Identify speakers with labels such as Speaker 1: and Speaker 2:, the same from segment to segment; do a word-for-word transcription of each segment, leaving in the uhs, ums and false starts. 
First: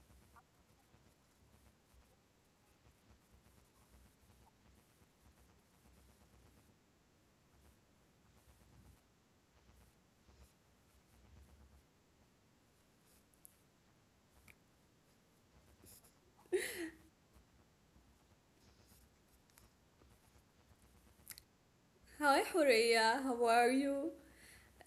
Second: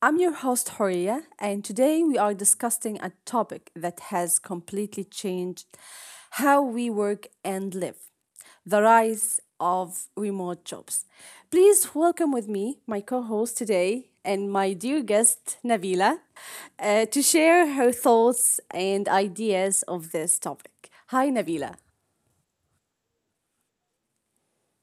Speaker 1: I'm your host, Horia, and today we are discussing a topic that has completely changed how we work and live, the rise of remote jobs. Please welcome with me my co host today and my dear guest, Navila, uh, to share her thoughts and ideas of this topic. Hi, Navila.
Speaker 2: Hi, Horea. How are you?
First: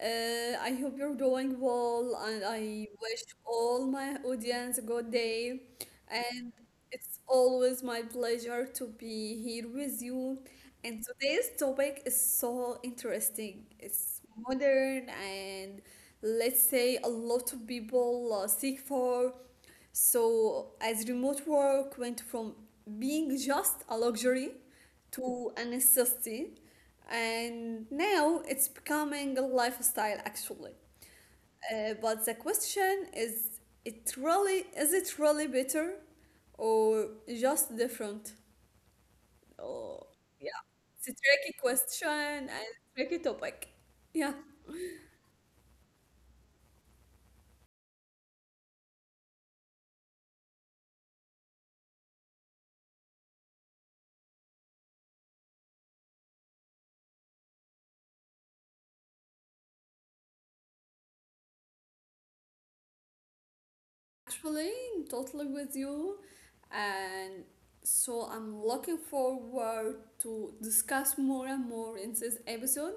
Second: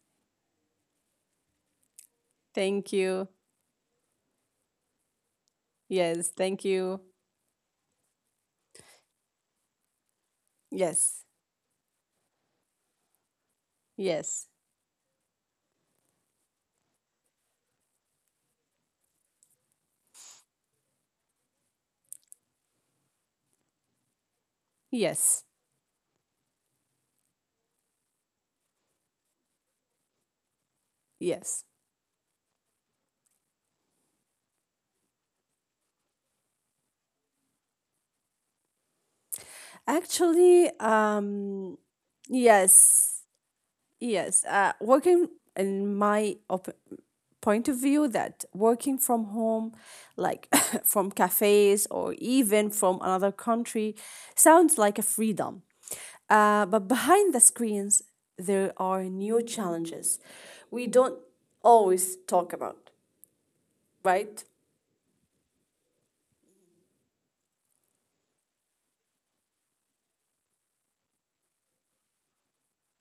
Speaker 2: Uh, I hope you're doing well, and I
Speaker 1: Thank
Speaker 2: wish
Speaker 1: you.
Speaker 2: all my audience a good day.
Speaker 1: Yes,
Speaker 2: And
Speaker 1: thank you.
Speaker 2: it's always my pleasure to be here with you. And
Speaker 1: Yes,
Speaker 2: today's topic is so interesting. It's
Speaker 1: yes,
Speaker 2: modern and let's say a lot of people uh, seek for. So, as remote work went from being just a luxury
Speaker 1: yes,
Speaker 2: to a necessity, and now it's becoming a lifestyle actually.
Speaker 1: yes.
Speaker 2: Uh, but the question is, it really is it really better or just different? Oh, yeah.
Speaker 1: Actually,
Speaker 2: It's a tricky
Speaker 1: um,
Speaker 2: question and
Speaker 1: yes,
Speaker 2: tricky topic. Yeah.
Speaker 1: yes. Uh, working in my op- point of view, that working from home, like from cafes or even from another country, sounds like a freedom. Uh, but behind the screens, there are new challenges we don't always talk about, right?
Speaker 2: Actually, I'm totally with you. And so I'm looking forward to discuss more and more in this episode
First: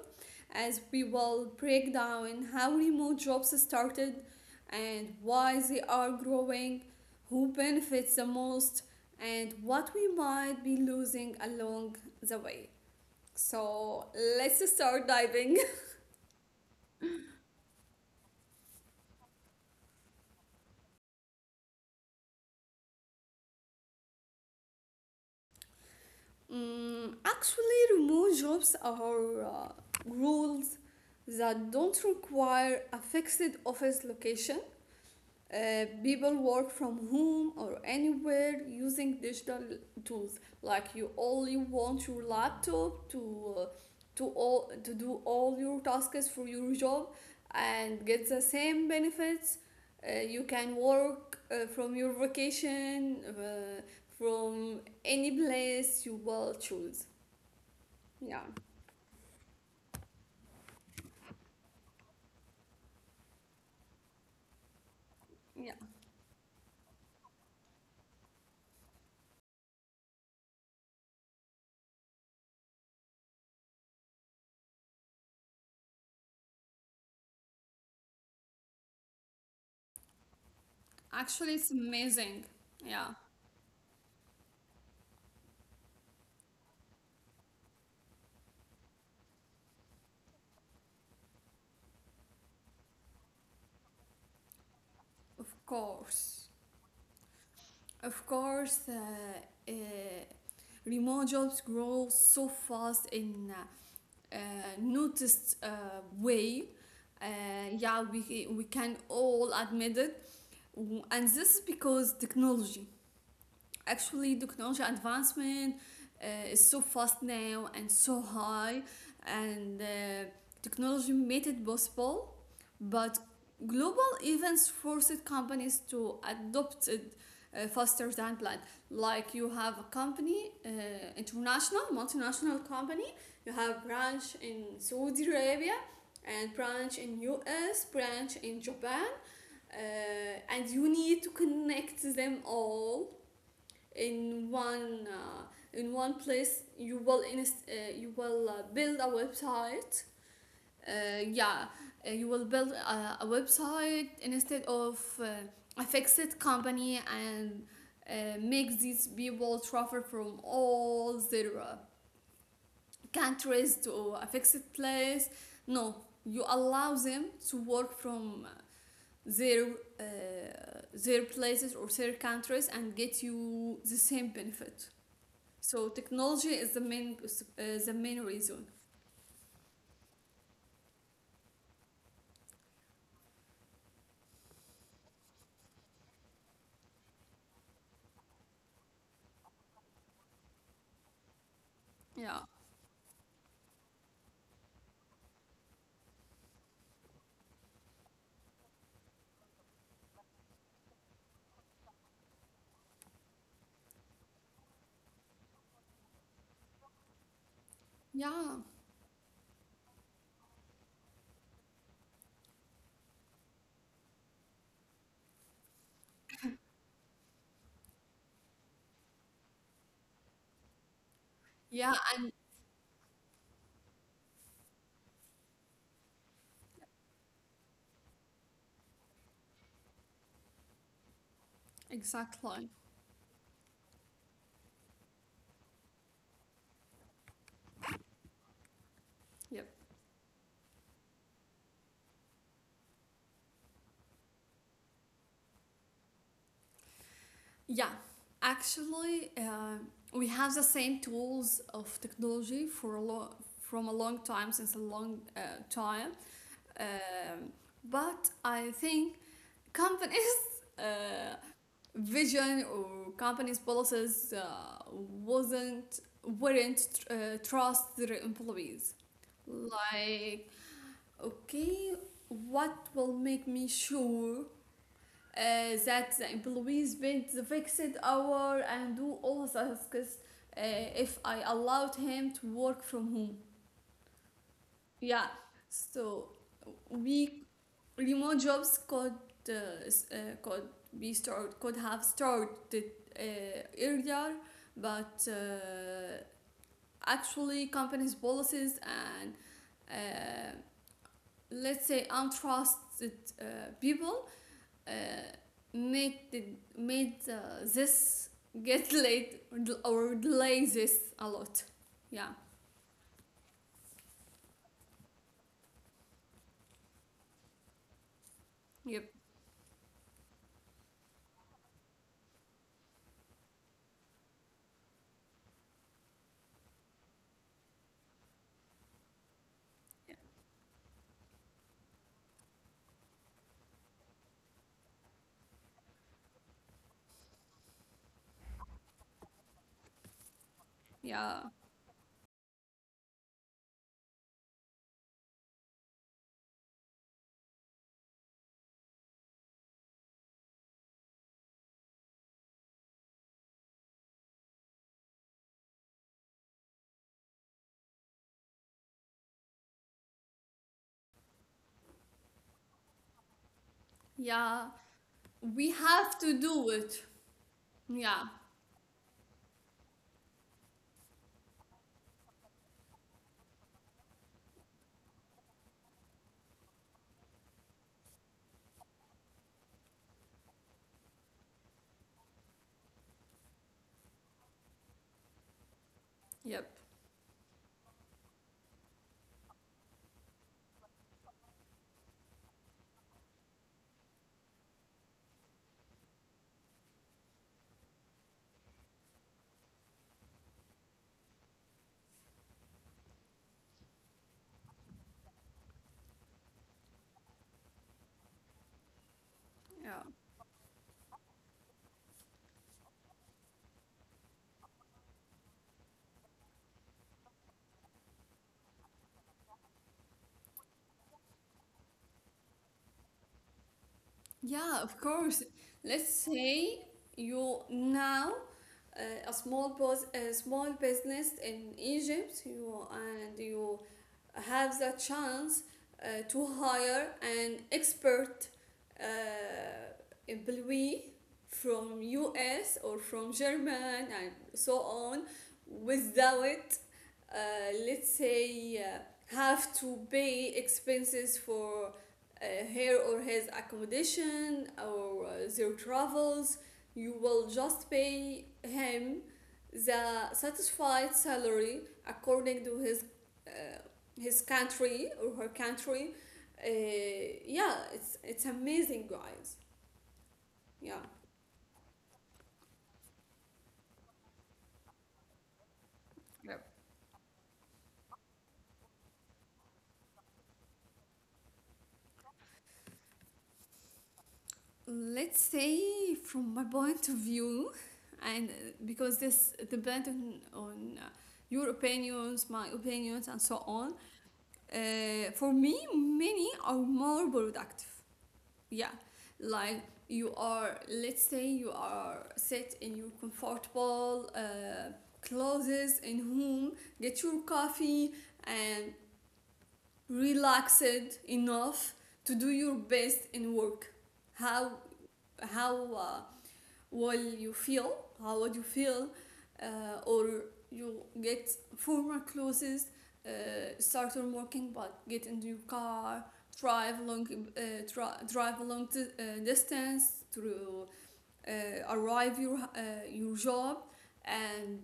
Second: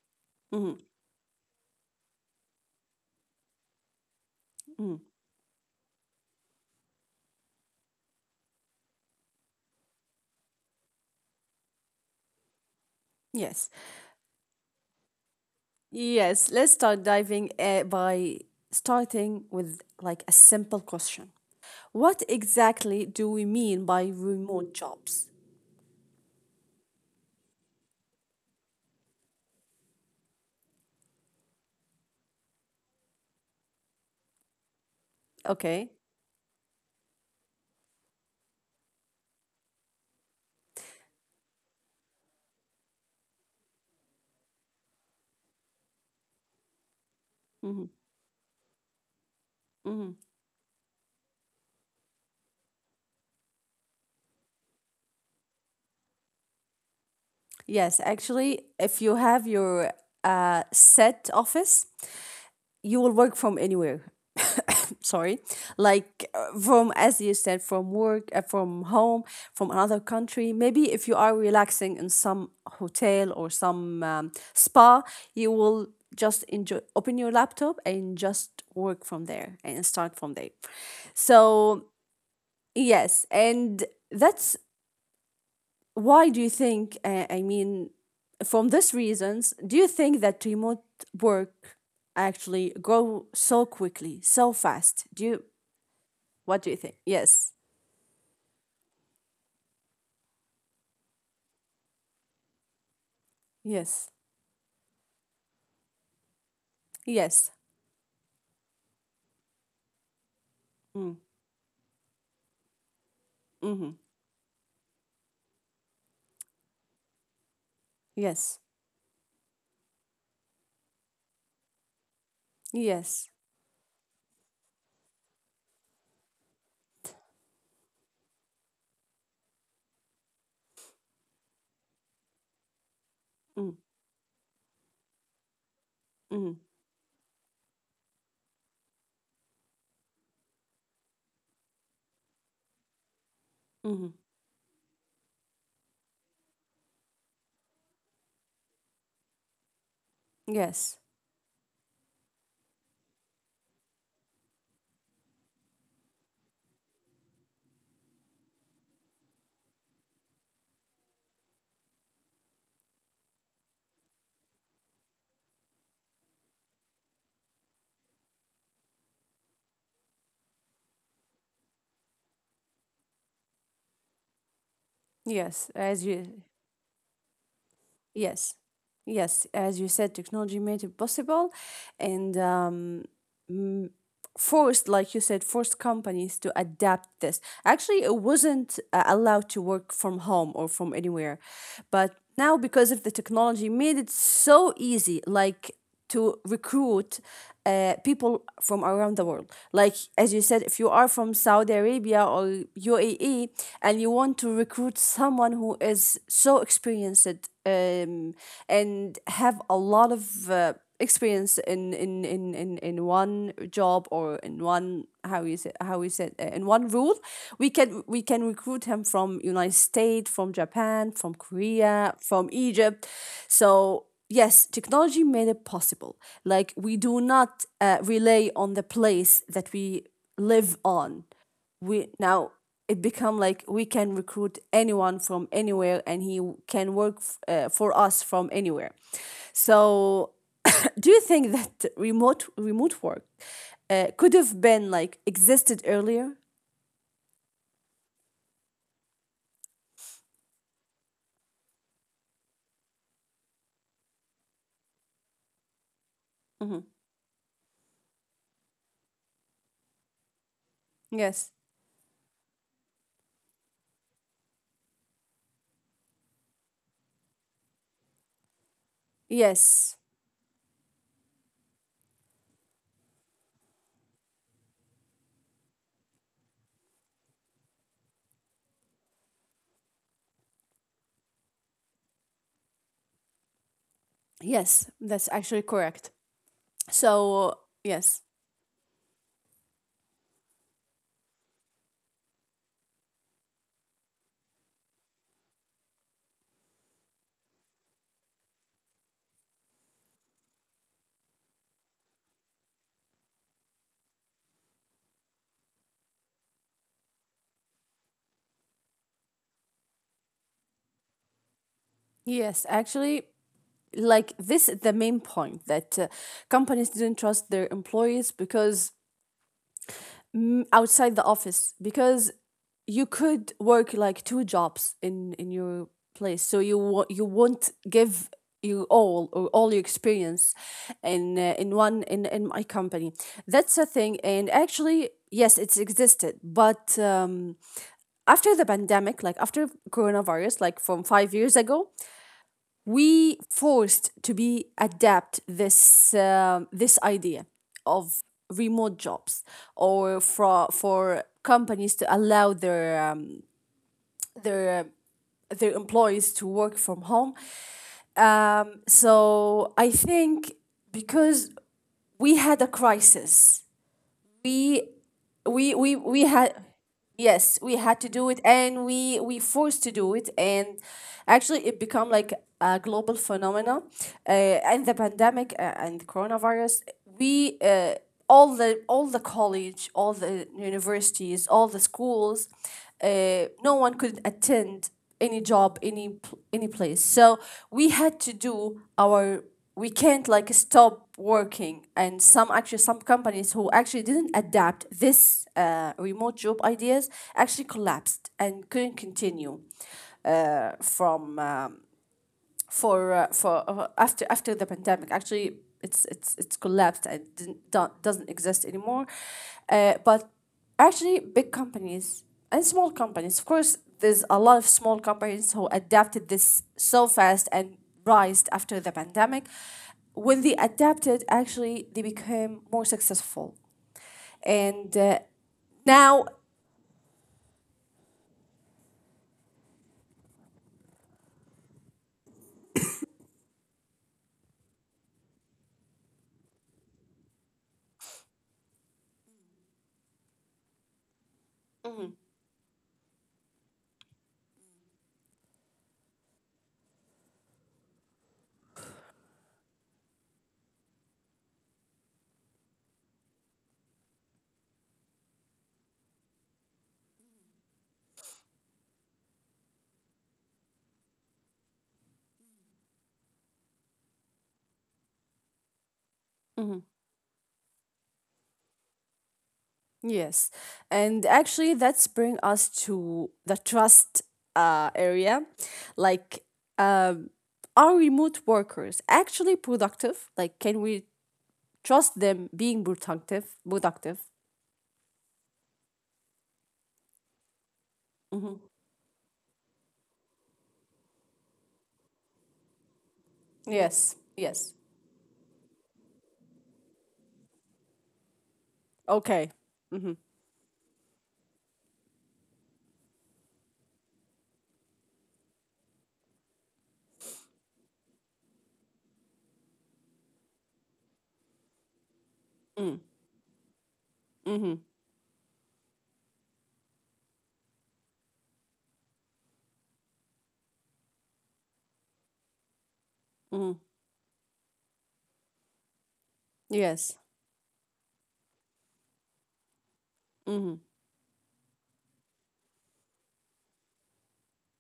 Speaker 2: as we will break down how remote jobs started and why they are growing, who benefits the most, and what we might be losing along the way.
Speaker 1: Yes.
Speaker 2: So let's start diving.
Speaker 1: Yes, let's start diving uh, by starting with like a simple question. What exactly do we mean by remote jobs?
Speaker 2: Mm, actually, remote jobs are uh, roles that don't require a fixed office location. Uh,
Speaker 1: Okay.
Speaker 2: people work from home or anywhere using digital tools. Like you only want your laptop to uh, to all to do all your tasks for your job
Speaker 1: Hmm.
Speaker 2: and get the same benefits.
Speaker 1: Hmm.
Speaker 2: Uh, you can work uh, from your vacation uh, from any place you will choose.
Speaker 1: Yes,
Speaker 2: Yeah,
Speaker 1: actually, if you have your uh, set office, you will work from anywhere. Sorry,
Speaker 2: yeah.
Speaker 1: like uh, from, as you said, from work, uh, from home, from another country. Maybe if you are relaxing in some hotel or some um, spa, you will just enjoy open your laptop and just work from there and start from there,
Speaker 2: Actually, it's
Speaker 1: so
Speaker 2: amazing. Yeah,
Speaker 1: yes. And that's why, do you think, uh, I mean, from these reasons, do you think that remote work actually grow so quickly, so fast? Do you,
Speaker 2: of course.
Speaker 1: what do you think? Yes,
Speaker 2: Of course, uh, uh, remote jobs grow so fast in
Speaker 1: yes,
Speaker 2: uh, uh, noticed uh, way. Uh,
Speaker 1: yes.
Speaker 2: yeah, we, we can all admit it.
Speaker 1: mm.
Speaker 2: And this is because technology.
Speaker 1: Mm-hmm.
Speaker 2: Actually, technology advancement uh, is so fast now and so
Speaker 1: Yes.
Speaker 2: high, and uh, technology made it possible. But
Speaker 1: Yes.
Speaker 2: global events forced companies to adopt it uh, faster than planned. Like you have a company, uh, international, multinational company, you
Speaker 1: Mm.
Speaker 2: have branch in Saudi Arabia, and
Speaker 1: Mm.
Speaker 2: branch in U S, branch in Japan, uh, and you need to connect them all
Speaker 1: Mm-hmm.
Speaker 2: in one uh, in one place. You will inst- uh, you will uh, build a website.
Speaker 1: Yes.
Speaker 2: uh, yeah uh, you will build a, a website instead of uh, a fixed company and uh, make these people travel from all their uh, countries to a fixed place. No, you allow them to work from their uh, their places or their countries and get you the same benefit.
Speaker 1: Yes,
Speaker 2: So
Speaker 1: as you,
Speaker 2: technology is the main, is the main
Speaker 1: yes,
Speaker 2: reason.
Speaker 1: yes, as you said, technology made it possible. And um um, forced, like you said, forced companies to adapt this. Actually, it wasn't uh, allowed to work from home or from anywhere. But
Speaker 2: Yeah.
Speaker 1: now, because of the technology, made it so easy, like to recruit uh, people from around the world. Like, as you said, if you are from Saudi Arabia or U A E, and you want to recruit someone who is so experienced um,
Speaker 2: Yeah.
Speaker 1: and have a lot of uh, experience in in in in in one job, or in one, how you say, how you said, uh, in one role, we can we can recruit him from United States, from Japan, from
Speaker 2: Yeah.
Speaker 1: Korea,
Speaker 2: I-
Speaker 1: from Egypt. So yes, technology made it possible. Like, we do not uh, rely on the place that we live on. We now,
Speaker 2: Exactly.
Speaker 1: it become like we can recruit anyone from anywhere, and he can work f- uh, for us from anywhere.
Speaker 2: Yep.
Speaker 1: So do you think that remote remote work uh, could have been like existed earlier?
Speaker 2: Yeah. Actually, uh, we have the same tools of technology for a long, from a long time, since a long uh, time.
Speaker 1: Mm-hmm.
Speaker 2: Um, but I think companies. Uh,
Speaker 1: Yes.
Speaker 2: Vision or companies policies uh, wasn't weren't tr- uh, trust their employees.
Speaker 1: Yes,
Speaker 2: Like, okay, what will make me sure uh, that the employees paid the fixed hour and do all the tasks uh, if I allowed him to work from home?
Speaker 1: yes.
Speaker 2: Yeah,
Speaker 1: That's actually correct.
Speaker 2: so we,
Speaker 1: So yes,
Speaker 2: remote jobs could uh, s- uh, could be started, could have started uh, earlier, but uh, actually companies' policies and uh, let's say untrusted uh, people. Uh, Made the, made uh, this get late or del- or delay this a lot. Yeah.
Speaker 1: yes, actually, like, this is the main point, that uh, companies didn't trust their employees, because
Speaker 2: Yep.
Speaker 1: mm, outside the office, because you could work like two jobs in in your place. So you wo- you won't give you all, or all your experience in uh, in one, in in my company. That's a thing. And actually, yes, it's existed, but um after the pandemic, like after coronavirus, like from five
Speaker 2: Yeah.
Speaker 1: years ago, we forced to be adapt this, um this idea of remote jobs, or for for companies to allow their um, their their employees to work from home. Um, so I think because we had a crisis,
Speaker 2: Yeah.
Speaker 1: we
Speaker 2: We
Speaker 1: we we
Speaker 2: have
Speaker 1: we
Speaker 2: to
Speaker 1: had,
Speaker 2: do it.
Speaker 1: yes, we had to
Speaker 2: Yeah.
Speaker 1: do it, and we we forced to do it, and actually, it become like a global phenomena, uh, and the pandemic, uh, and the coronavirus. We, uh, all the, all the college, all the universities, all the schools, uh, no one could attend any job, any pl- any
Speaker 2: Yep.
Speaker 1: place. So we had to do our, we can't like stop working. And some, actually some companies who actually didn't adapt this uh, remote job ideas, actually collapsed and couldn't continue uh, from um, for uh, for uh, after after the pandemic. Actually, it's it's it's collapsed and didn't, don't, doesn't exist anymore. Uh,
Speaker 2: Yeah.
Speaker 1: but actually, big companies and small companies, of course, there's a lot of small companies who adapted this so fast and rised after the pandemic. When they adapted, actually, they became more successful,
Speaker 2: Yeah,
Speaker 1: and
Speaker 2: of
Speaker 1: uh,
Speaker 2: course. Let's
Speaker 1: now.
Speaker 2: say you now uh, a small pos- a small business in Egypt, you and you have the chance uh, to hire an expert uh, employee from
Speaker 1: Mm-hmm.
Speaker 2: U S or from German and so on without uh, let's say uh, have to pay expenses for uh, her or his accommodation or uh, their travels. You will just pay him the satisfied salary according to his uh, his country or her country. Uh,
Speaker 1: Mm-hmm.
Speaker 2: yeah, it's it's amazing, guys.
Speaker 1: Yes.
Speaker 2: Yeah.
Speaker 1: And actually, that's bring us to the trust uh, area. Like, um, are remote workers actually productive? Like, can we trust them being productive? Productive.
Speaker 2: Let's say from my point of view, and uh, because this depends on, on uh, your opinions, my opinions, and so on.
Speaker 1: Yes. Yes.
Speaker 2: Uh, for me many are more productive, yeah,
Speaker 1: Okay.
Speaker 2: like
Speaker 1: Mm-hmm.
Speaker 2: you are, let's say you are sit in your comfortable uh, clothes in home, get your coffee and relaxed enough to do your
Speaker 1: Mm.
Speaker 2: best in work.
Speaker 1: Mm-hmm.
Speaker 2: how how uh, what you feel, how would you feel, uh, or you get former clothes, uh,
Speaker 1: Mm-hmm.
Speaker 2: start on working, but get into your car, drive
Speaker 1: Yes.
Speaker 2: long, uh, dri- drive a long uh, distance
Speaker 1: Mm-hmm.
Speaker 2: to uh, arrive your uh, your job and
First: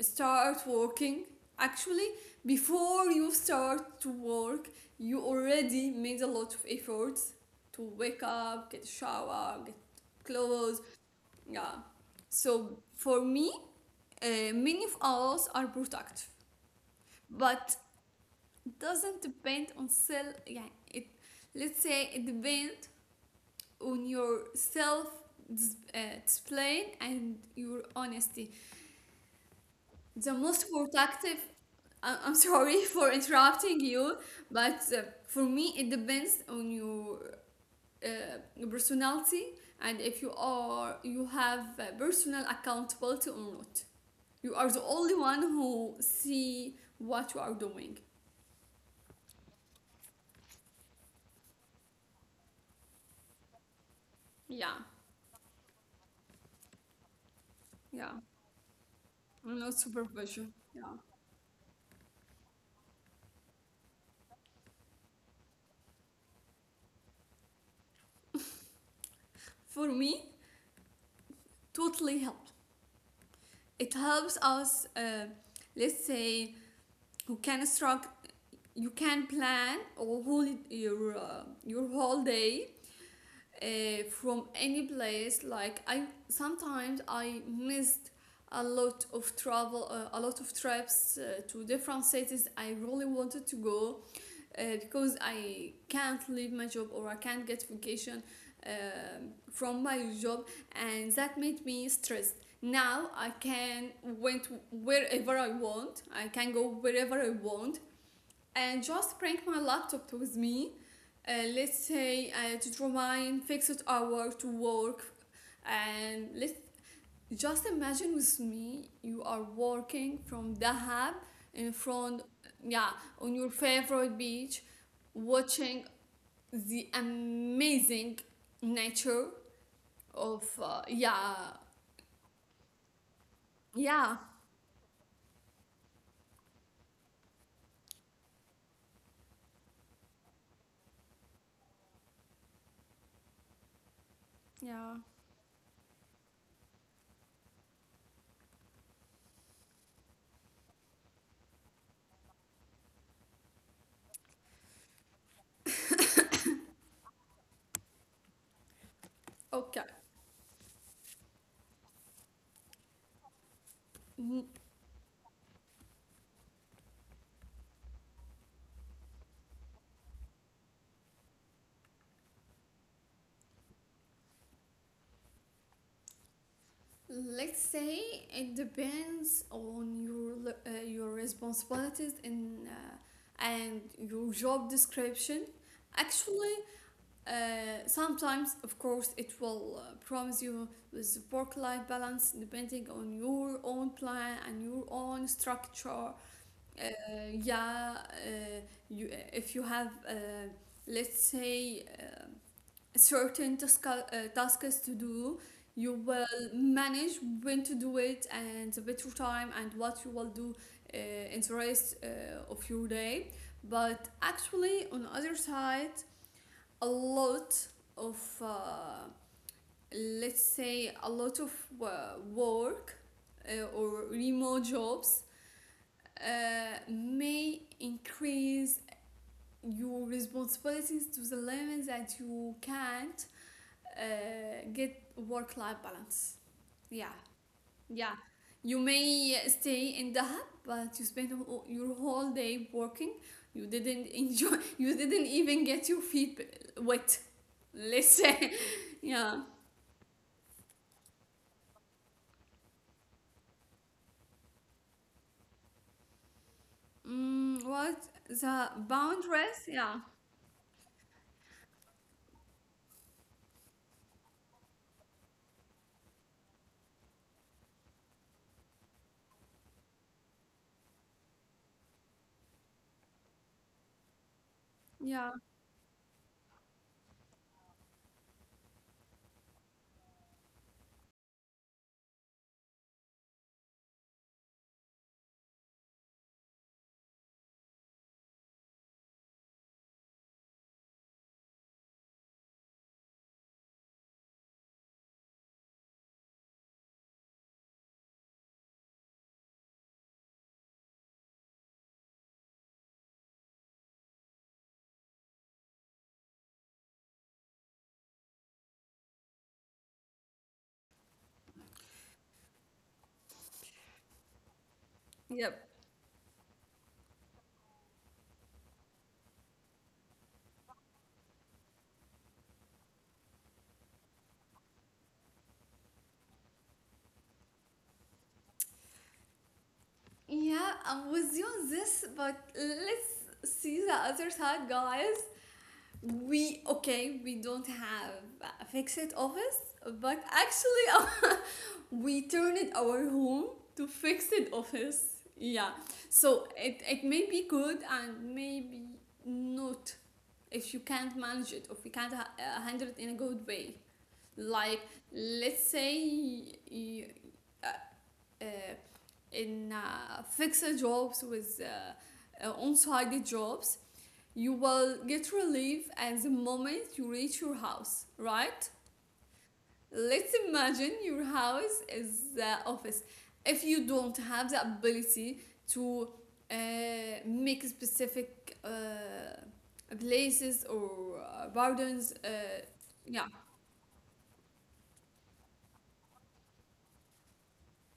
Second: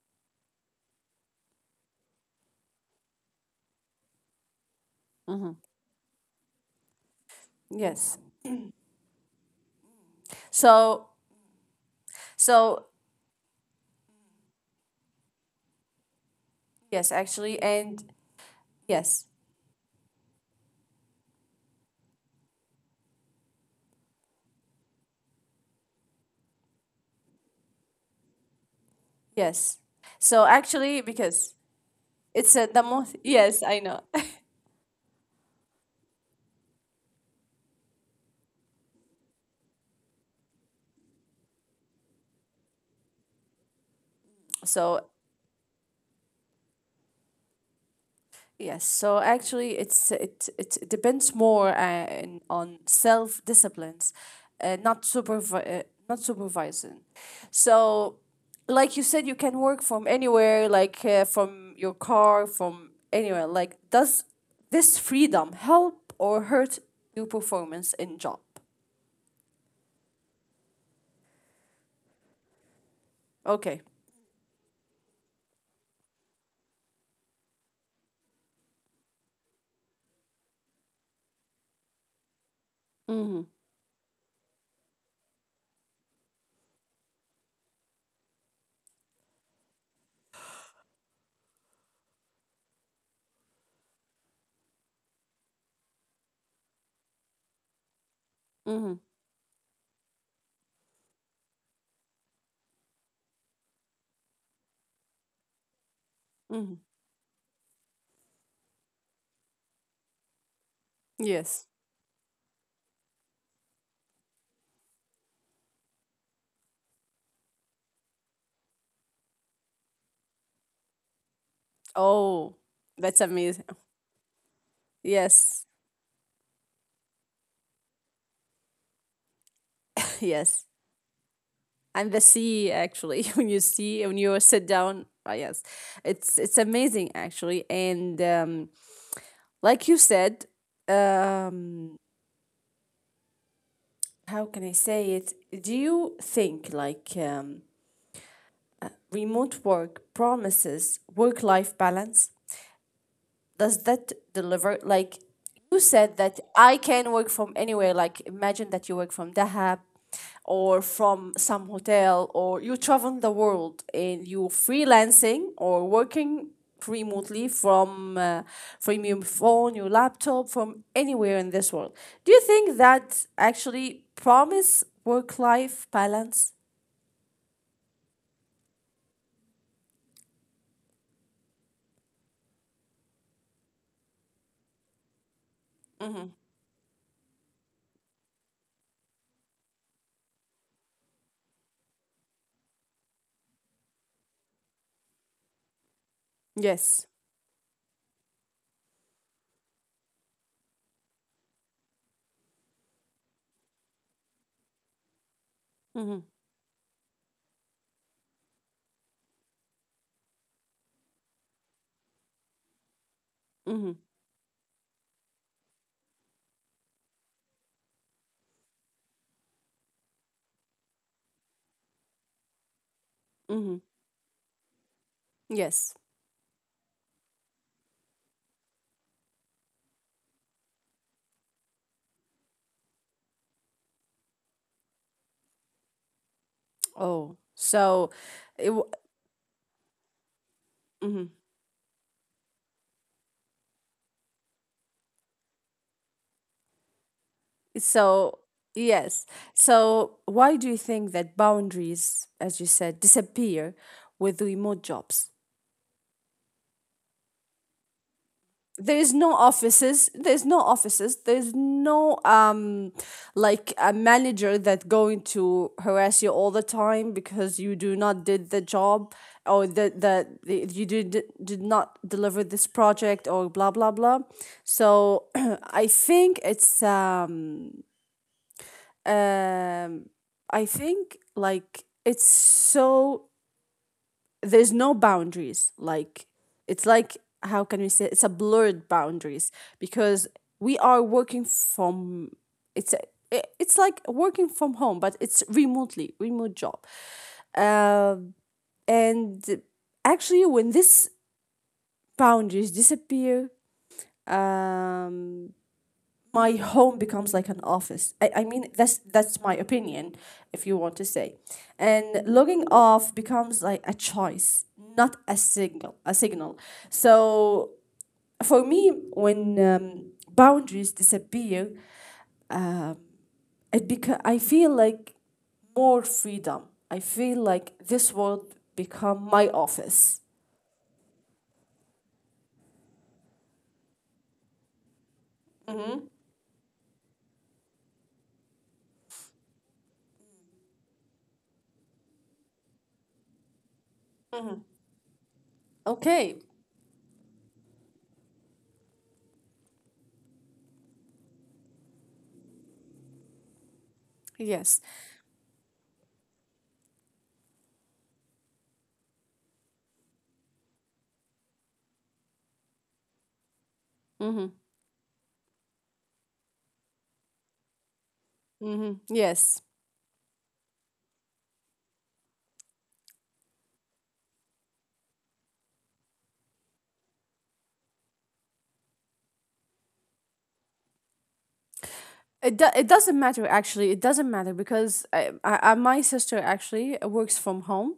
Speaker 2: start working. Actually, before you start to work, you
Speaker 1: Mm-hmm.
Speaker 2: already made a lot of efforts to
Speaker 1: Yes.
Speaker 2: wake up, get a shower, get clothes,
Speaker 1: So,
Speaker 2: yeah. So
Speaker 1: so
Speaker 2: for me, uh, many of us are productive,
Speaker 1: yes, actually,
Speaker 2: but
Speaker 1: and
Speaker 2: doesn't
Speaker 1: yes,
Speaker 2: depend on self. Yeah, it, let's say it depends on your self dis- uh, display and your honesty.
Speaker 1: yes.
Speaker 2: The
Speaker 1: So
Speaker 2: most
Speaker 1: actually,
Speaker 2: productive.
Speaker 1: because
Speaker 2: I- I'm
Speaker 1: it's a,
Speaker 2: sorry
Speaker 1: the
Speaker 2: for
Speaker 1: most, yes,
Speaker 2: interrupting
Speaker 1: I know.
Speaker 2: you, but uh, for me it depends on your uh, personality and if you are you have uh, personal accountability or not. You are the
Speaker 1: So
Speaker 2: only one who see what you are doing.
Speaker 1: yes, so actually, it's it it depends more uh, in- on self disciplines, uh,
Speaker 2: Yeah,
Speaker 1: not supervi- uh, not supervising.
Speaker 2: yeah.
Speaker 1: So, like you said, you can
Speaker 2: No
Speaker 1: work from
Speaker 2: supervision.
Speaker 1: anywhere,
Speaker 2: Yeah.
Speaker 1: like uh, from your car, from anywhere. Like, does this freedom help or hurt your performance in job?
Speaker 2: For me, totally helped.
Speaker 1: Okay.
Speaker 2: It helps us, uh, let's say, who can instruct, you can plan or whole your uh, your whole day
Speaker 1: Mm-hmm.
Speaker 2: uh, from any place. Like I sometimes I missed a lot of travel, uh, a lot of trips uh, to different cities I really wanted to go uh, because I can't leave my job or I can't get vacation
Speaker 1: Mm-hmm.
Speaker 2: um from my job, and that made me stressed. Now I can went wherever I want. I can
Speaker 1: Mm-hmm.
Speaker 2: go wherever I want, and just bring my laptop with me. Uh,
Speaker 1: Yes.
Speaker 2: let's say uh, to draw my fixed hour to work, and let's just imagine with me, you are walking from Dahab in front,
Speaker 1: Oh,
Speaker 2: yeah,
Speaker 1: that's
Speaker 2: on your
Speaker 1: amazing.
Speaker 2: favorite beach,
Speaker 1: Yes.
Speaker 2: watching the amazing nature of,
Speaker 1: Yes.
Speaker 2: uh, yeah,
Speaker 1: And the sea, actually, when you see, when
Speaker 2: yeah,
Speaker 1: you sit down, ah, yes, it's it's amazing, actually. And um, like you said, um, how can I
Speaker 2: yeah.
Speaker 1: say it, do you think like, um, remote work promises work life balance, does that deliver? Like, you said that I can work from anywhere. Like imagine that you work from Dahab,
Speaker 2: Okay,
Speaker 1: or from some hotel, or you travel the world and you
Speaker 2: N-
Speaker 1: freelancing or working remotely from uh, from your phone, your laptop, from anywhere in this world. Do you think that actually promise work life balance?
Speaker 2: let's say it depends on your l- uh, your responsibilities and uh, and your job description.
Speaker 1: Mm-hmm.
Speaker 2: Actually, Uh, sometimes, of course, it will uh, promise you with work life balance depending on your own plan and your own structure.
Speaker 1: Yes.
Speaker 2: Uh, yeah, uh, you, if you have, uh, let's say, uh, certain task, uh, tasks to do, you
Speaker 1: Mm-hmm.
Speaker 2: will manage when to do it and the better time and what you will do uh, in the rest uh, of your day.
Speaker 1: Mm-hmm.
Speaker 2: But actually, on the other side, a lot of uh, let's say a lot of uh, work uh,
Speaker 1: Mm-hmm.
Speaker 2: or remote jobs
Speaker 1: Yes.
Speaker 2: uh, may increase your responsibilities to the limit that you can't uh, get work life balance, yeah,
Speaker 1: Oh,
Speaker 2: yeah,
Speaker 1: so it.
Speaker 2: you
Speaker 1: W-
Speaker 2: may stay in the hub, but you spend
Speaker 1: mm-hmm.
Speaker 2: wh- your whole day working. You didn't enjoy. You didn't even get your feet wet. Let's
Speaker 1: So,
Speaker 2: say,
Speaker 1: yes.
Speaker 2: yeah.
Speaker 1: So, why do you think that boundaries, as you said, disappear with remote jobs?
Speaker 2: Mm, what the
Speaker 1: There is no
Speaker 2: boundaries? Yeah,
Speaker 1: offices. There's no offices. There's no um, like a manager that going to harass you all the time because you do not did the job, or that that you did did not deliver this project, or blah blah blah. So
Speaker 2: yeah,
Speaker 1: I think it's um um I think like it's so, there's no boundaries, like it's like, how can we say, it's a blurred boundaries, because we are working from, it's a, i- it's like working from home, but it's remotely, remote job. Um, and actually, when this boundaries disappear, um my home becomes like an office. I, I mean, that's that's my opinion, if you want to say. And logging off becomes like a choice, not a
Speaker 2: yep.
Speaker 1: signal. A signal. So for me, when um, boundaries disappear, um, it beca- I feel like more freedom. I feel like this world become my office.
Speaker 2: Yeah, I'm with you on this, but let's see the other side, guys. We, okay, we don't have a fixed office, but actually, we turned our home to fixed office, yeah,
Speaker 1: Okay.
Speaker 2: so it, it may be good and maybe not if you can't manage it or if you can't ha- uh, handle it in a good way.
Speaker 1: Yes.
Speaker 2: Like, let's say you, uh, uh, in uh, fixed jobs with uh, uh, on on-site jobs
Speaker 1: Mm-hmm.
Speaker 2: you will get relief at the moment you reach your house, right?
Speaker 1: Mm-hmm. Yes.
Speaker 2: Let's imagine your house is the office. If you don't have the ability to uh, make specific uh, places or uh, gardens,
Speaker 1: It,
Speaker 2: uh,
Speaker 1: do- it doesn't
Speaker 2: yeah,
Speaker 1: matter, actually. It doesn't matter, because I, I, I, my sister actually works from home,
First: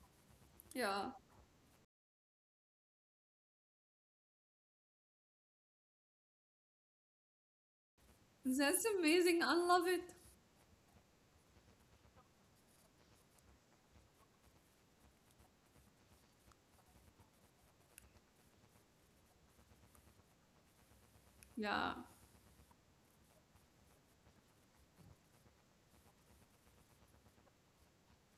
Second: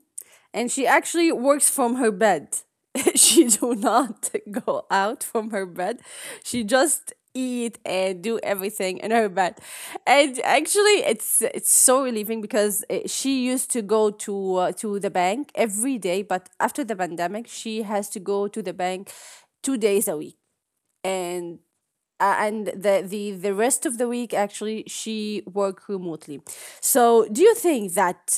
Speaker 1: and she
Speaker 2: yeah,
Speaker 1: actually works from her bed. She do not go out from her bed. She just eat and do
Speaker 2: that's
Speaker 1: everything in her
Speaker 2: amazing. I
Speaker 1: bed.
Speaker 2: love it.
Speaker 1: And actually, it's it's so relieving, because uh, she used to go to uh, to the bank every day, but after the pandemic, she has to go to the bank two days a week, and
Speaker 2: Yeah.
Speaker 1: uh, and the, the the rest of the week actually she worked remotely. So do you think that,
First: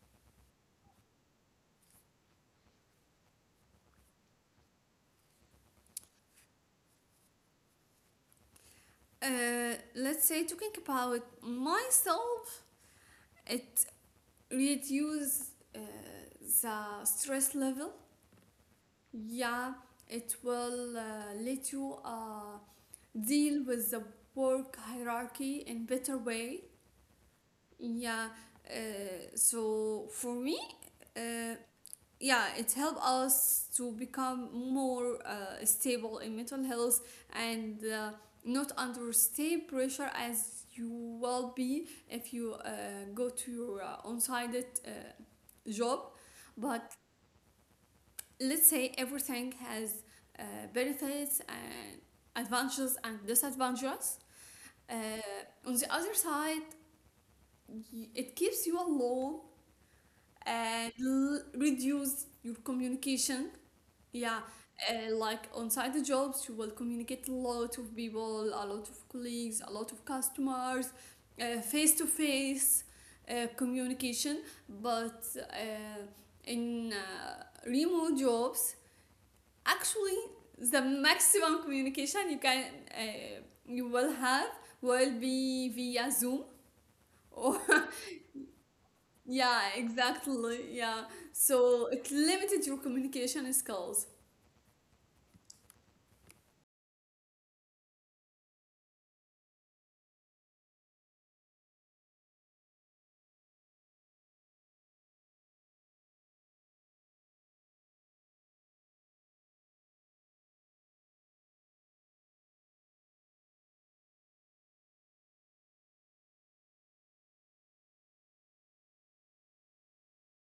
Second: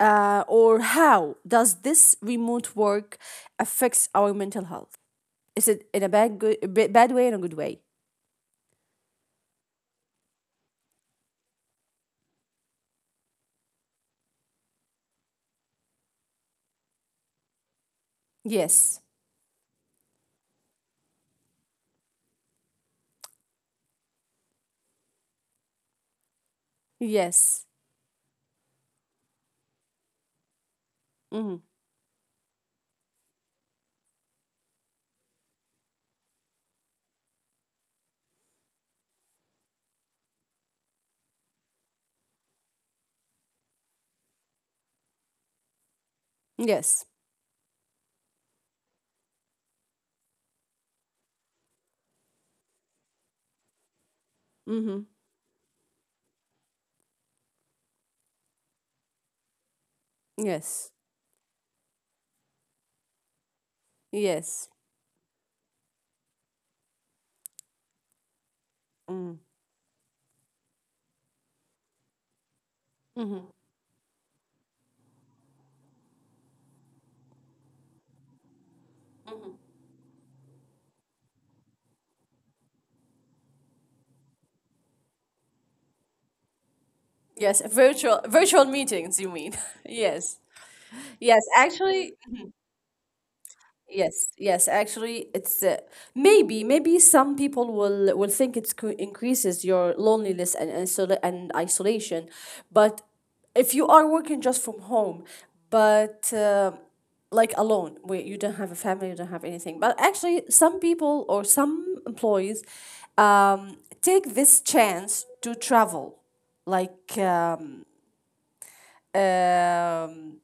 Speaker 1: uh, or how does this remote work affects our mental health? Is it in a bad, good, ba- bad way and a good way?
Speaker 2: Uh, let's say talking about myself, it reduces uh, the stress level.
Speaker 1: Yes.
Speaker 2: Yeah, it will uh, let you uh, deal with the work hierarchy in better way.
Speaker 1: Yes.
Speaker 2: Yeah, uh, so for me, uh,
Speaker 1: Mm-hmm.
Speaker 2: yeah, it helped us to become more uh, stable in mental health and uh, not under state pressure as you will be if you uh, go to your uh, on-sided uh, job. But
Speaker 1: Yes.
Speaker 2: let's say everything has uh, benefits and advantages and disadvantages.
Speaker 1: Mm-hmm.
Speaker 2: Uh, on the other side, it keeps you alone
Speaker 1: Yes.
Speaker 2: and l- reduce your communication. Yeah,
Speaker 1: Yes.
Speaker 2: uh, like on side the jobs, you will communicate a lot of people, a lot of
Speaker 1: Mm.
Speaker 2: colleagues, a lot of customers, face to face
Speaker 1: Mm-hmm.
Speaker 2: communication. But uh, in uh, remote jobs, actually the maximum communication you can uh, you will have will be via zoom or
Speaker 1: Yes, virtual, virtual meetings, you mean.
Speaker 2: yeah
Speaker 1: Yes,
Speaker 2: exactly yeah,
Speaker 1: yes,
Speaker 2: so it
Speaker 1: actually.
Speaker 2: limited your communication skills.
Speaker 1: Yes, yes. Actually, it's uh, maybe, maybe some people will will think it's cre- increases your loneliness and and, isol- and isolation, but if you are working just from home, but uh, like alone, where you don't have a family, you don't have anything. But actually, some people or some employees um, take this chance to travel, like, um, um,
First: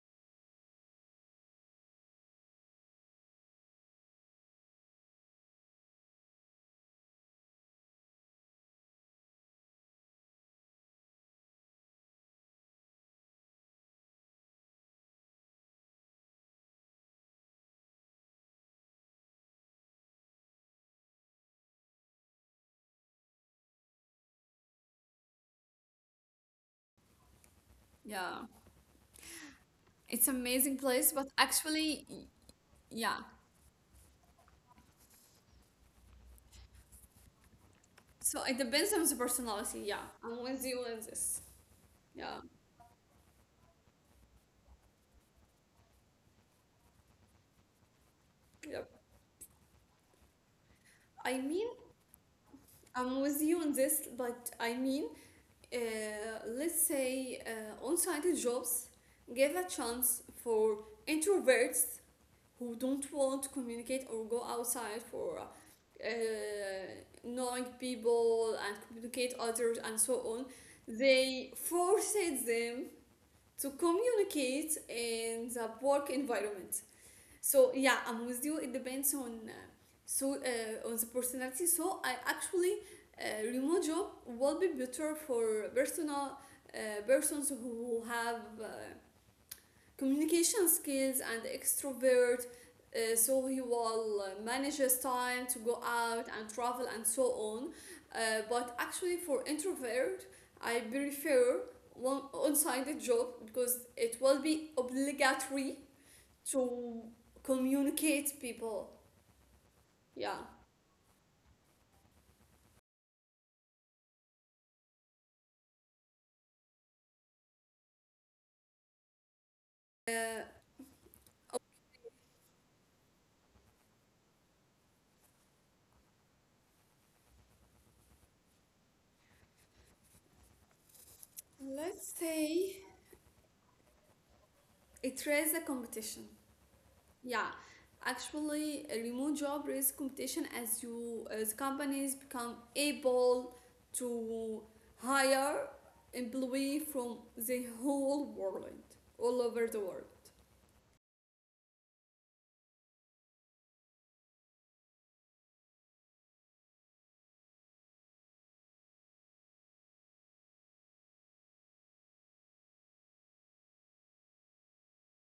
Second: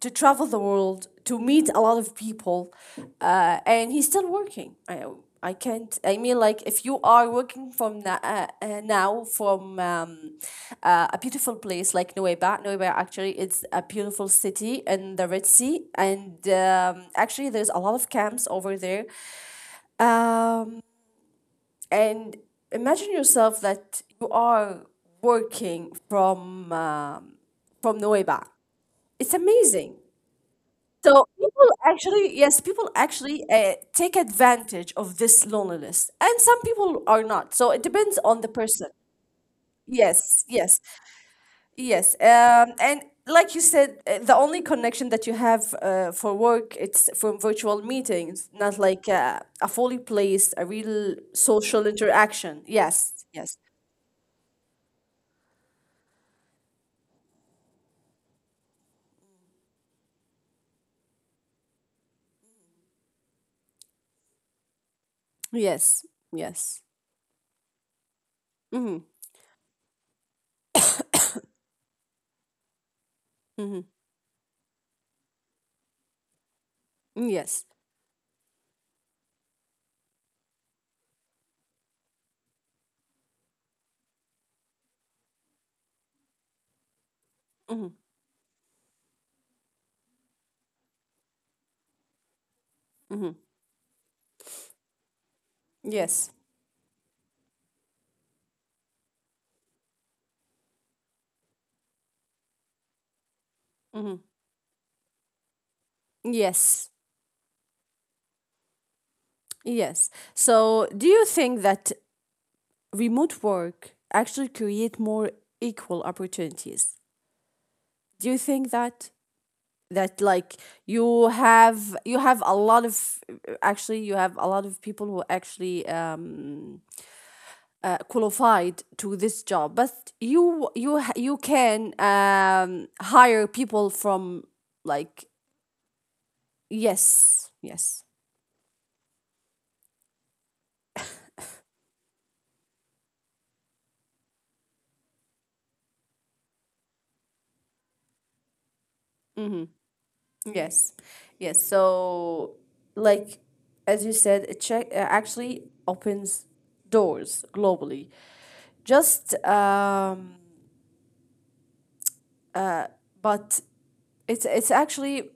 Speaker 1: to travel the world, to meet a lot of people, uh, and he's still working. I, I can't. I mean, like if you are working from na- uh, uh, now from um, uh, a beautiful place like Nueva. Nueva actually is a beautiful city in the Red Sea, and um, actually there's a lot of camps over there. Um, and imagine yourself that you are working from um, from
Speaker 2: Yeah,
Speaker 1: Nueva. It's amazing.
Speaker 2: it's amazing place,
Speaker 1: So
Speaker 2: but
Speaker 1: people
Speaker 2: actually y-
Speaker 1: actually, yes, people
Speaker 2: yeah,
Speaker 1: actually uh, take advantage of this loneliness, and some people are not. So it depends on
Speaker 2: so
Speaker 1: the
Speaker 2: it
Speaker 1: person.
Speaker 2: depends on the personality. Yeah, I'm
Speaker 1: Yes,
Speaker 2: with you
Speaker 1: yes,
Speaker 2: on this.
Speaker 1: yes.
Speaker 2: Yeah.
Speaker 1: Um, and like you said, uh, the only connection that you have uh, for work, it's from virtual meetings, not
Speaker 2: Yep.
Speaker 1: like uh, a fully placed, a real
Speaker 2: I mean,
Speaker 1: social interaction.
Speaker 2: I'm
Speaker 1: Yes,
Speaker 2: with
Speaker 1: yes,
Speaker 2: you on this, but I mean uh, let's say uh, on-site jobs give a chance for introverts who don't want to communicate or go outside for uh,
Speaker 1: yes, yes.
Speaker 2: knowing people and
Speaker 1: Mm-hmm,
Speaker 2: communicate others and so on. They forced them to
Speaker 1: mm-hmm,
Speaker 2: communicate in the work environment.
Speaker 1: yes.
Speaker 2: So yeah, I'm with you. It depends on uh, so uh, on the personality. So I actually uh, remote job will be better for personal uh, persons
Speaker 1: Mm-hmm,
Speaker 2: who have uh, communication skills and extrovert. Uh,
Speaker 1: mm-hmm,
Speaker 2: so he will uh, manage his time to go out
Speaker 1: yes.
Speaker 2: and travel and so on. Uh, but actually, for introvert, I prefer one on-sided job because it
Speaker 1: Mm-hmm,
Speaker 2: will be obligatory
Speaker 1: yes.
Speaker 2: to communicate people.
Speaker 1: Yes.
Speaker 2: Yeah.
Speaker 1: So, do you think that remote work actually create more equal opportunities? Do you think that that
Speaker 2: Uh,
Speaker 1: like, you have, you have a lot of, actually you have a lot of people who actually um uh, qualified to this job, but you you ha- you can
Speaker 2: let's say
Speaker 1: um hire people from,
Speaker 2: it
Speaker 1: like,
Speaker 2: raises a competition. Yeah.
Speaker 1: yes, yes.
Speaker 2: Actually, a remote job raises competition as you as companies become able to hire employee from the whole world, all over the world.
Speaker 1: Yes, yes. So, like, as you said, it check uh, actually opens doors globally. Just um, but it's it's actually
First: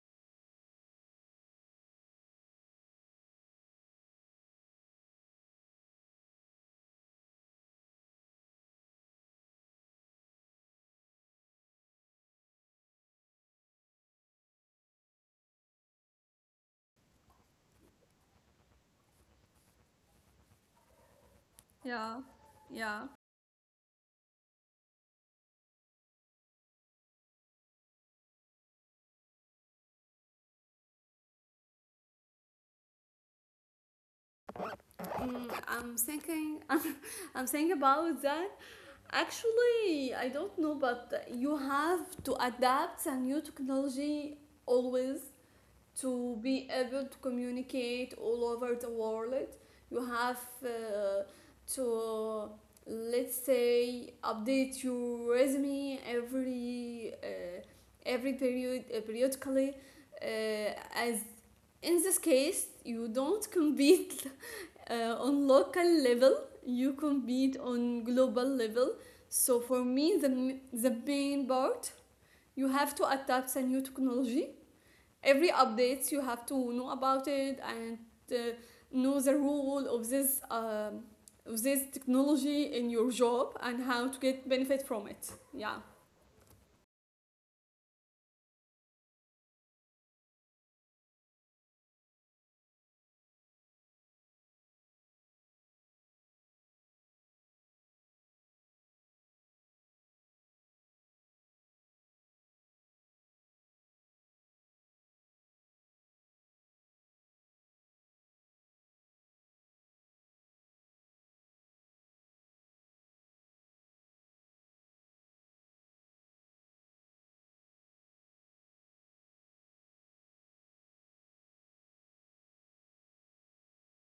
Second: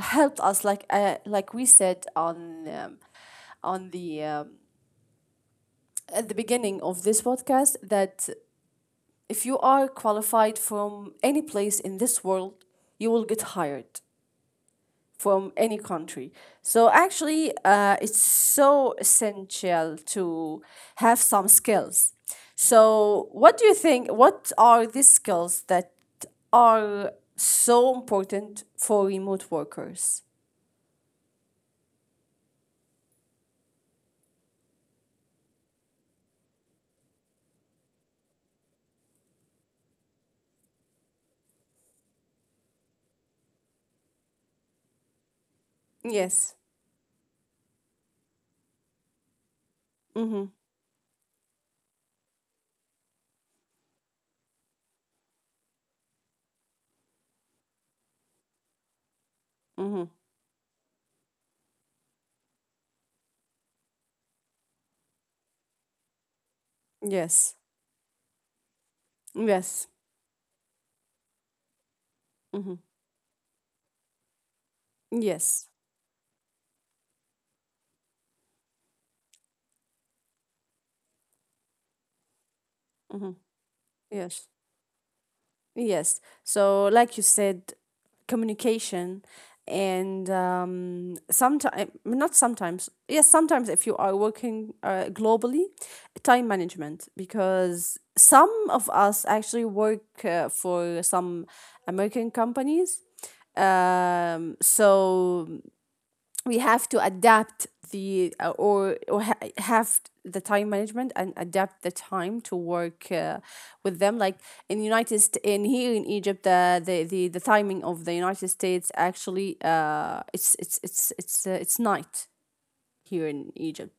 Speaker 1: helped us, like uh, like we said on um, on the um, at the beginning of this podcast that if you are qualified from any place in this world, you will get hired from any country. So actually, uh, it's so essential to have some skills.
Speaker 2: Yeah, yeah.
Speaker 1: So what do you think? What are these skills that are so important for remote workers?
Speaker 2: Mm, I'm thinking. I'm thinking about that. Actually, I don't know, but you have to adapt a new technology always
Speaker 1: Yes.
Speaker 2: to be able to communicate all over the world. You
Speaker 1: Mm-hmm.
Speaker 2: have uh, to, let's say, update your resume every uh, every period uh, periodically.
Speaker 1: Mm-hmm.
Speaker 2: Uh, as in this case, you don't compete uh, on local level, you
Speaker 1: Yes.
Speaker 2: compete on global level. So for
Speaker 1: Yes.
Speaker 2: me, the, the main part, you
Speaker 1: Mm-hmm.
Speaker 2: have to adapt a new technology. Every
Speaker 1: Yes.
Speaker 2: updates you have to know about it, and uh, know the role of this um, of this technology in your
Speaker 1: Mm-hmm.
Speaker 2: job and how to
Speaker 1: Yes.
Speaker 2: get benefit from it. Yeah.
Speaker 1: Yes. So, like you said, communication and um, sometimes, not sometimes, yes, sometimes if you are working uh, globally, time management, because some of us actually work uh, for some American companies. Um, so we have to adapt the uh, or or ha- have the time management and adapt the time to work uh, with them, like in united St- in here in egypt, uh, the the the timing of the united states, actually, uh it's it's it's it's uh, it's night here in egypt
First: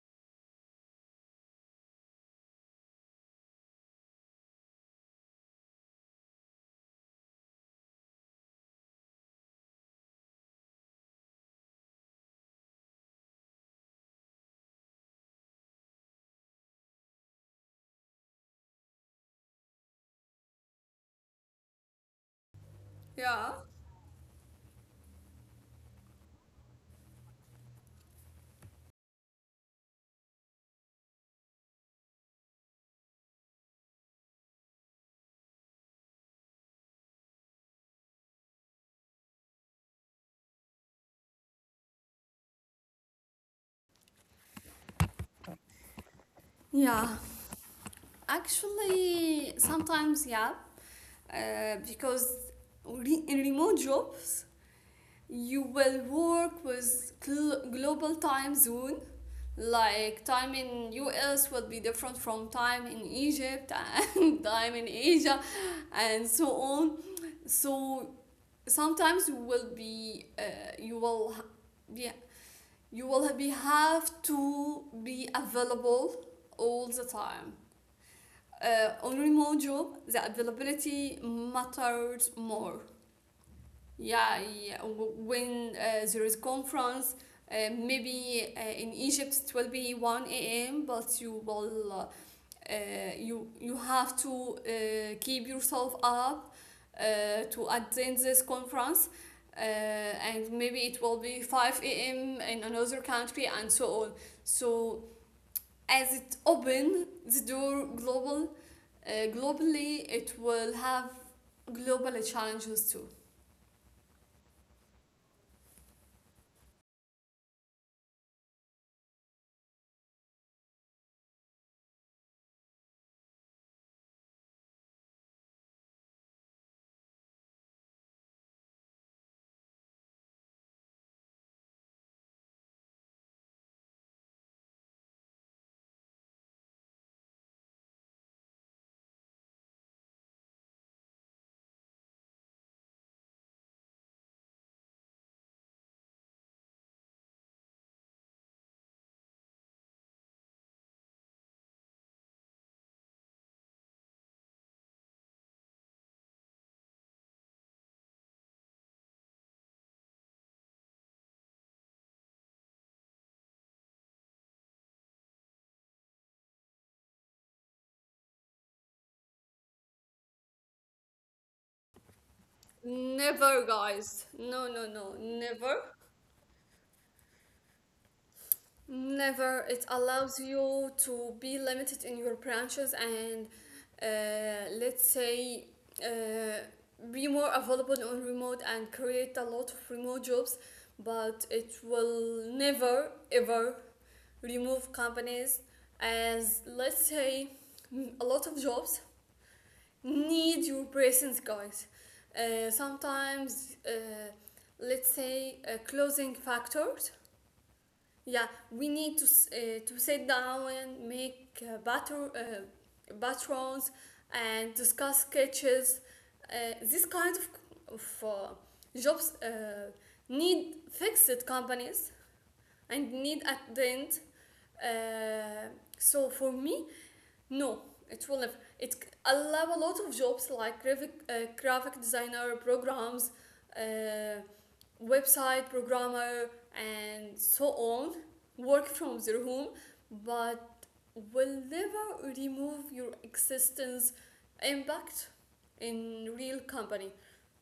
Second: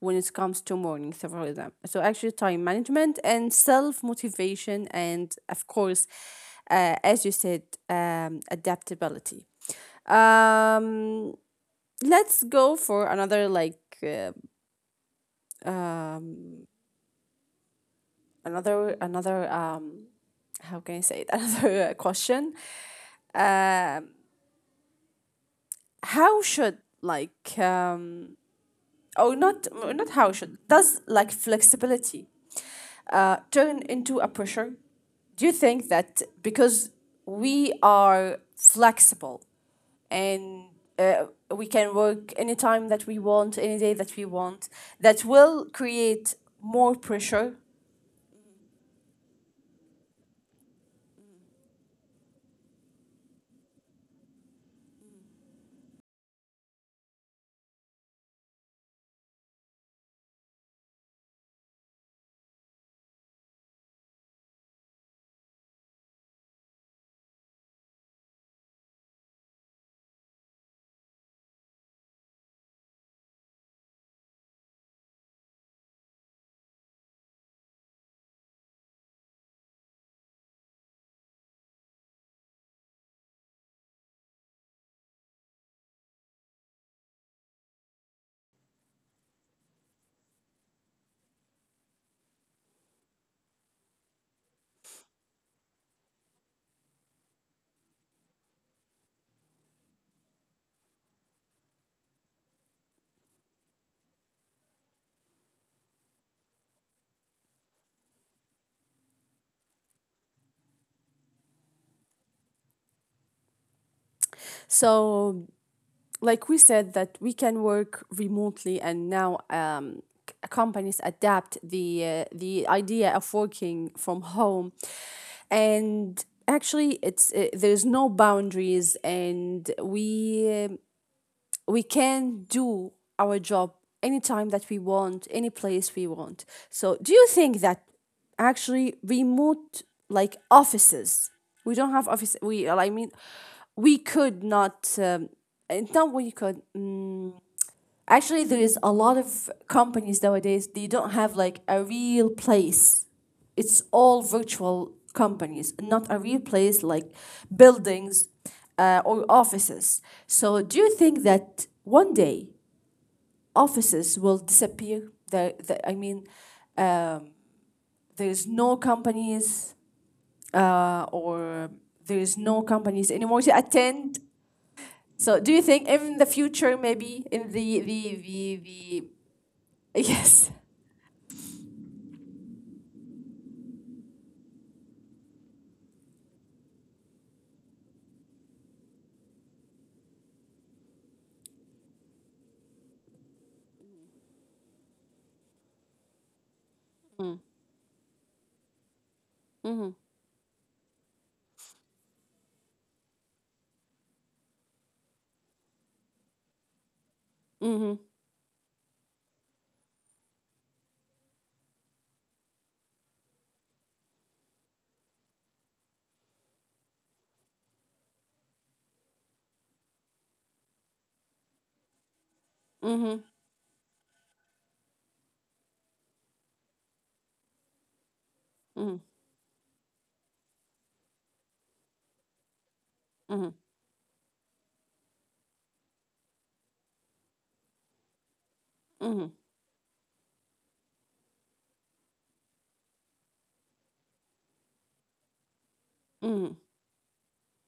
Speaker 1: when it comes to morning several of them. So actually time management and self motivation and, of course, uh, as you said, um adaptability. um let's go for another, like uh, another another um, how can I say it, another, uh, question.
Speaker 2: Yeah.
Speaker 1: How should, like um oh not not how should, does like flexibility uh turn into a pressure? Do you think that because we are flexible and, uh, we can work any time that we want, any day that we want, that will create more
Speaker 2: Yeah,
Speaker 1: pressure.
Speaker 2: actually, sometimes yeah, uh, because re- in remote jobs you will work with gl- global time zone. Like time in U S will be different from time in Egypt and time in Asia and so on. So sometimes you will be uh, you will ha- yeah, you will be have to be available all the time. Uh, on remote job, the availability matters more. Yeah, yeah. w- When uh, there is conference, uh, maybe uh, in Egypt it will be one a m. But you will, uh, uh, you you have to uh, keep yourself up uh, to attend this conference, uh, and maybe it will be five a m in another country and so on. So as it open the door global, uh, globally, it will have global challenges too.
Speaker 1: So like we said that we can work remotely, and now um, c- companies adapt the uh, the idea of working from home, and actually it's, uh, there's no boundaries, and we, um, we can do our job anytime that we want, any place we want. So, do you think that actually remote, like offices, we don't have office, we, I mean, we could not, um, eh, not we could. Mm, actually there is a lot of companies nowadays, they don't have like a real place. It's all virtual companies, not a real place like buildings uh, or offices. So do you think that one day offices will disappear? the, the, I mean, um, there's no companies uh, or there's no companies anymore to
Speaker 2: Never,
Speaker 1: attend.
Speaker 2: guys. No, no, no.
Speaker 1: So do you
Speaker 2: Never.
Speaker 1: think in the future, maybe in the the the, the
Speaker 2: Never. It allows
Speaker 1: yes.
Speaker 2: you to be limited in your branches, and, uh, let's say, uh, be more available on remote and create a lot of remote jobs, but it will never, ever remove companies, as, let's
Speaker 1: Mm.
Speaker 2: say, mm, a lot of jobs
Speaker 1: Mhm.
Speaker 2: need your presence, guys. Uh, sometimes, uh, let's say, uh, closing factors.
Speaker 1: Mhm.
Speaker 2: Yeah, we need to uh, to sit down and make uh, batter uh, patrons and discuss sketches. Uh, this kind of of uh, jobs uh, need fixed companies
Speaker 1: Mhm.
Speaker 2: and need at the end. Uh, so for me, no, it will never.
Speaker 1: Mhm.
Speaker 2: It allow a lot of jobs like graphic, uh, graphic designer, programs,
Speaker 1: Mhm.
Speaker 2: uh, website programmer, and so on. Work
Speaker 1: Mhm.
Speaker 2: from their home, but will never remove your existence impact in real company.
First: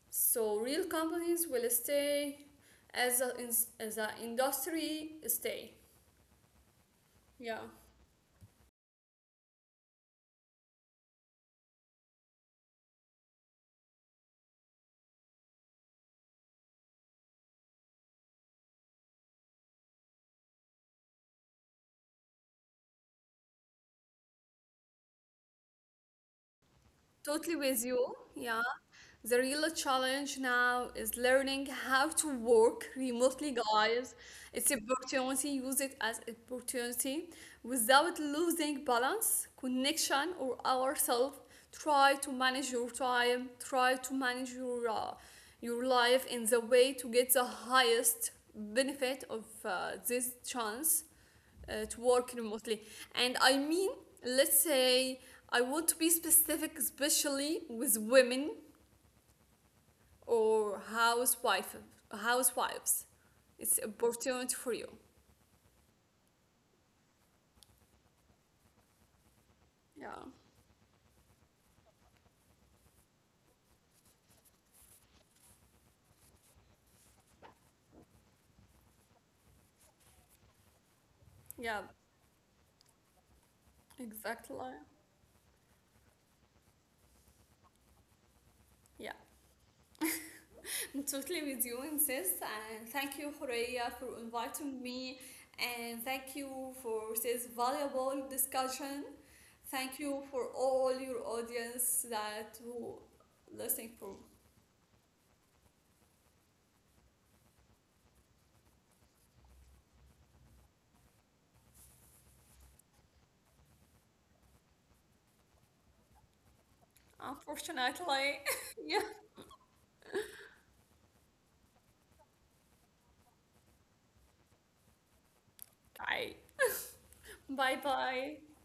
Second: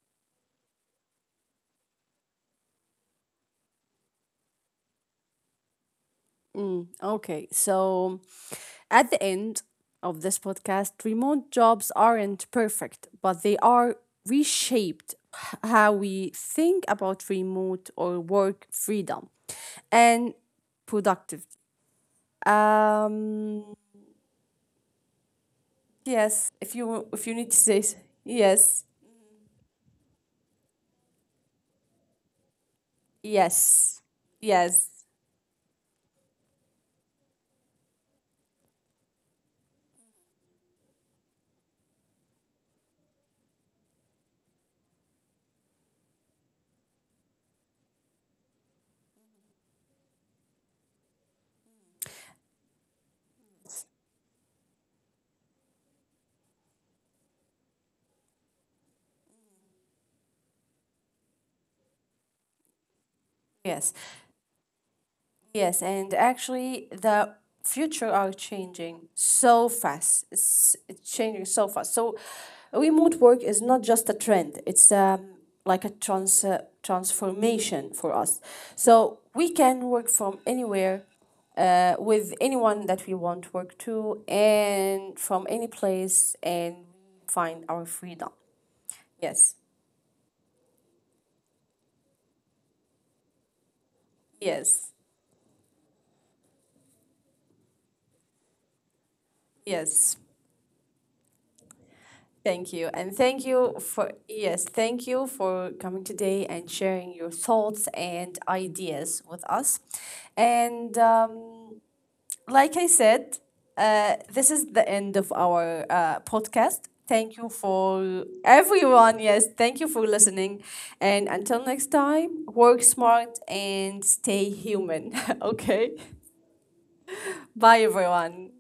Speaker 2: So real companies will stay as a as an industry stay.
Speaker 1: Mm. Okay.
Speaker 2: Yeah.
Speaker 1: So at the end of this podcast, remote jobs aren't perfect, but they are reshaped, h- how we think about remote or work freedom and productivity. Um yes, if you if you need
Speaker 2: Totally
Speaker 1: to say
Speaker 2: with
Speaker 1: s-
Speaker 2: you. Yeah.
Speaker 1: yes.
Speaker 2: The real challenge now is learning how to work remotely,
Speaker 1: Yes.
Speaker 2: guys. It's
Speaker 1: Yes.
Speaker 2: opportunity, use it as opportunity without losing balance, connection, or ourselves. Try to manage your time, try to manage your uh, your life in the way to get the highest benefit of uh, this chance uh, to work remotely. And I mean, let's say, I want to be specific, especially with women or housewife, housewives.
Speaker 1: Yes.
Speaker 2: It's an opportunity for you.
Speaker 1: Yes, and actually, the future are changing so
Speaker 2: Yeah,
Speaker 1: fast. It's it's changing so fast. So, remote work is not just a trend. It's, um, like a trans uh, transformation for us. So we can work from anywhere,
Speaker 2: yeah,
Speaker 1: uh, with anyone that we want to work to,
Speaker 2: exactly.
Speaker 1: and from any place, and find our freedom.
Speaker 2: Yeah,
Speaker 1: Yes,
Speaker 2: I'm totally with you in this. And thank you, Horea, for inviting
Speaker 1: yes,
Speaker 2: me. And thank you for this valuable discussion. Thank
Speaker 1: yes.
Speaker 2: you for all your audience that
Speaker 1: Thank you.
Speaker 2: who
Speaker 1: And thank you
Speaker 2: listening for.
Speaker 1: for, yes, thank you for coming today and sharing your thoughts and ideas with us. And, um, like I said, uh, this is the end of our uh, podcast. Thank you for
Speaker 2: Unfortunately, yeah.
Speaker 1: everyone. Yes, thank you for listening. And until next time, work smart and stay human. Okay.
Speaker 2: Bye. Bye
Speaker 1: Bye,
Speaker 2: bye.
Speaker 1: everyone.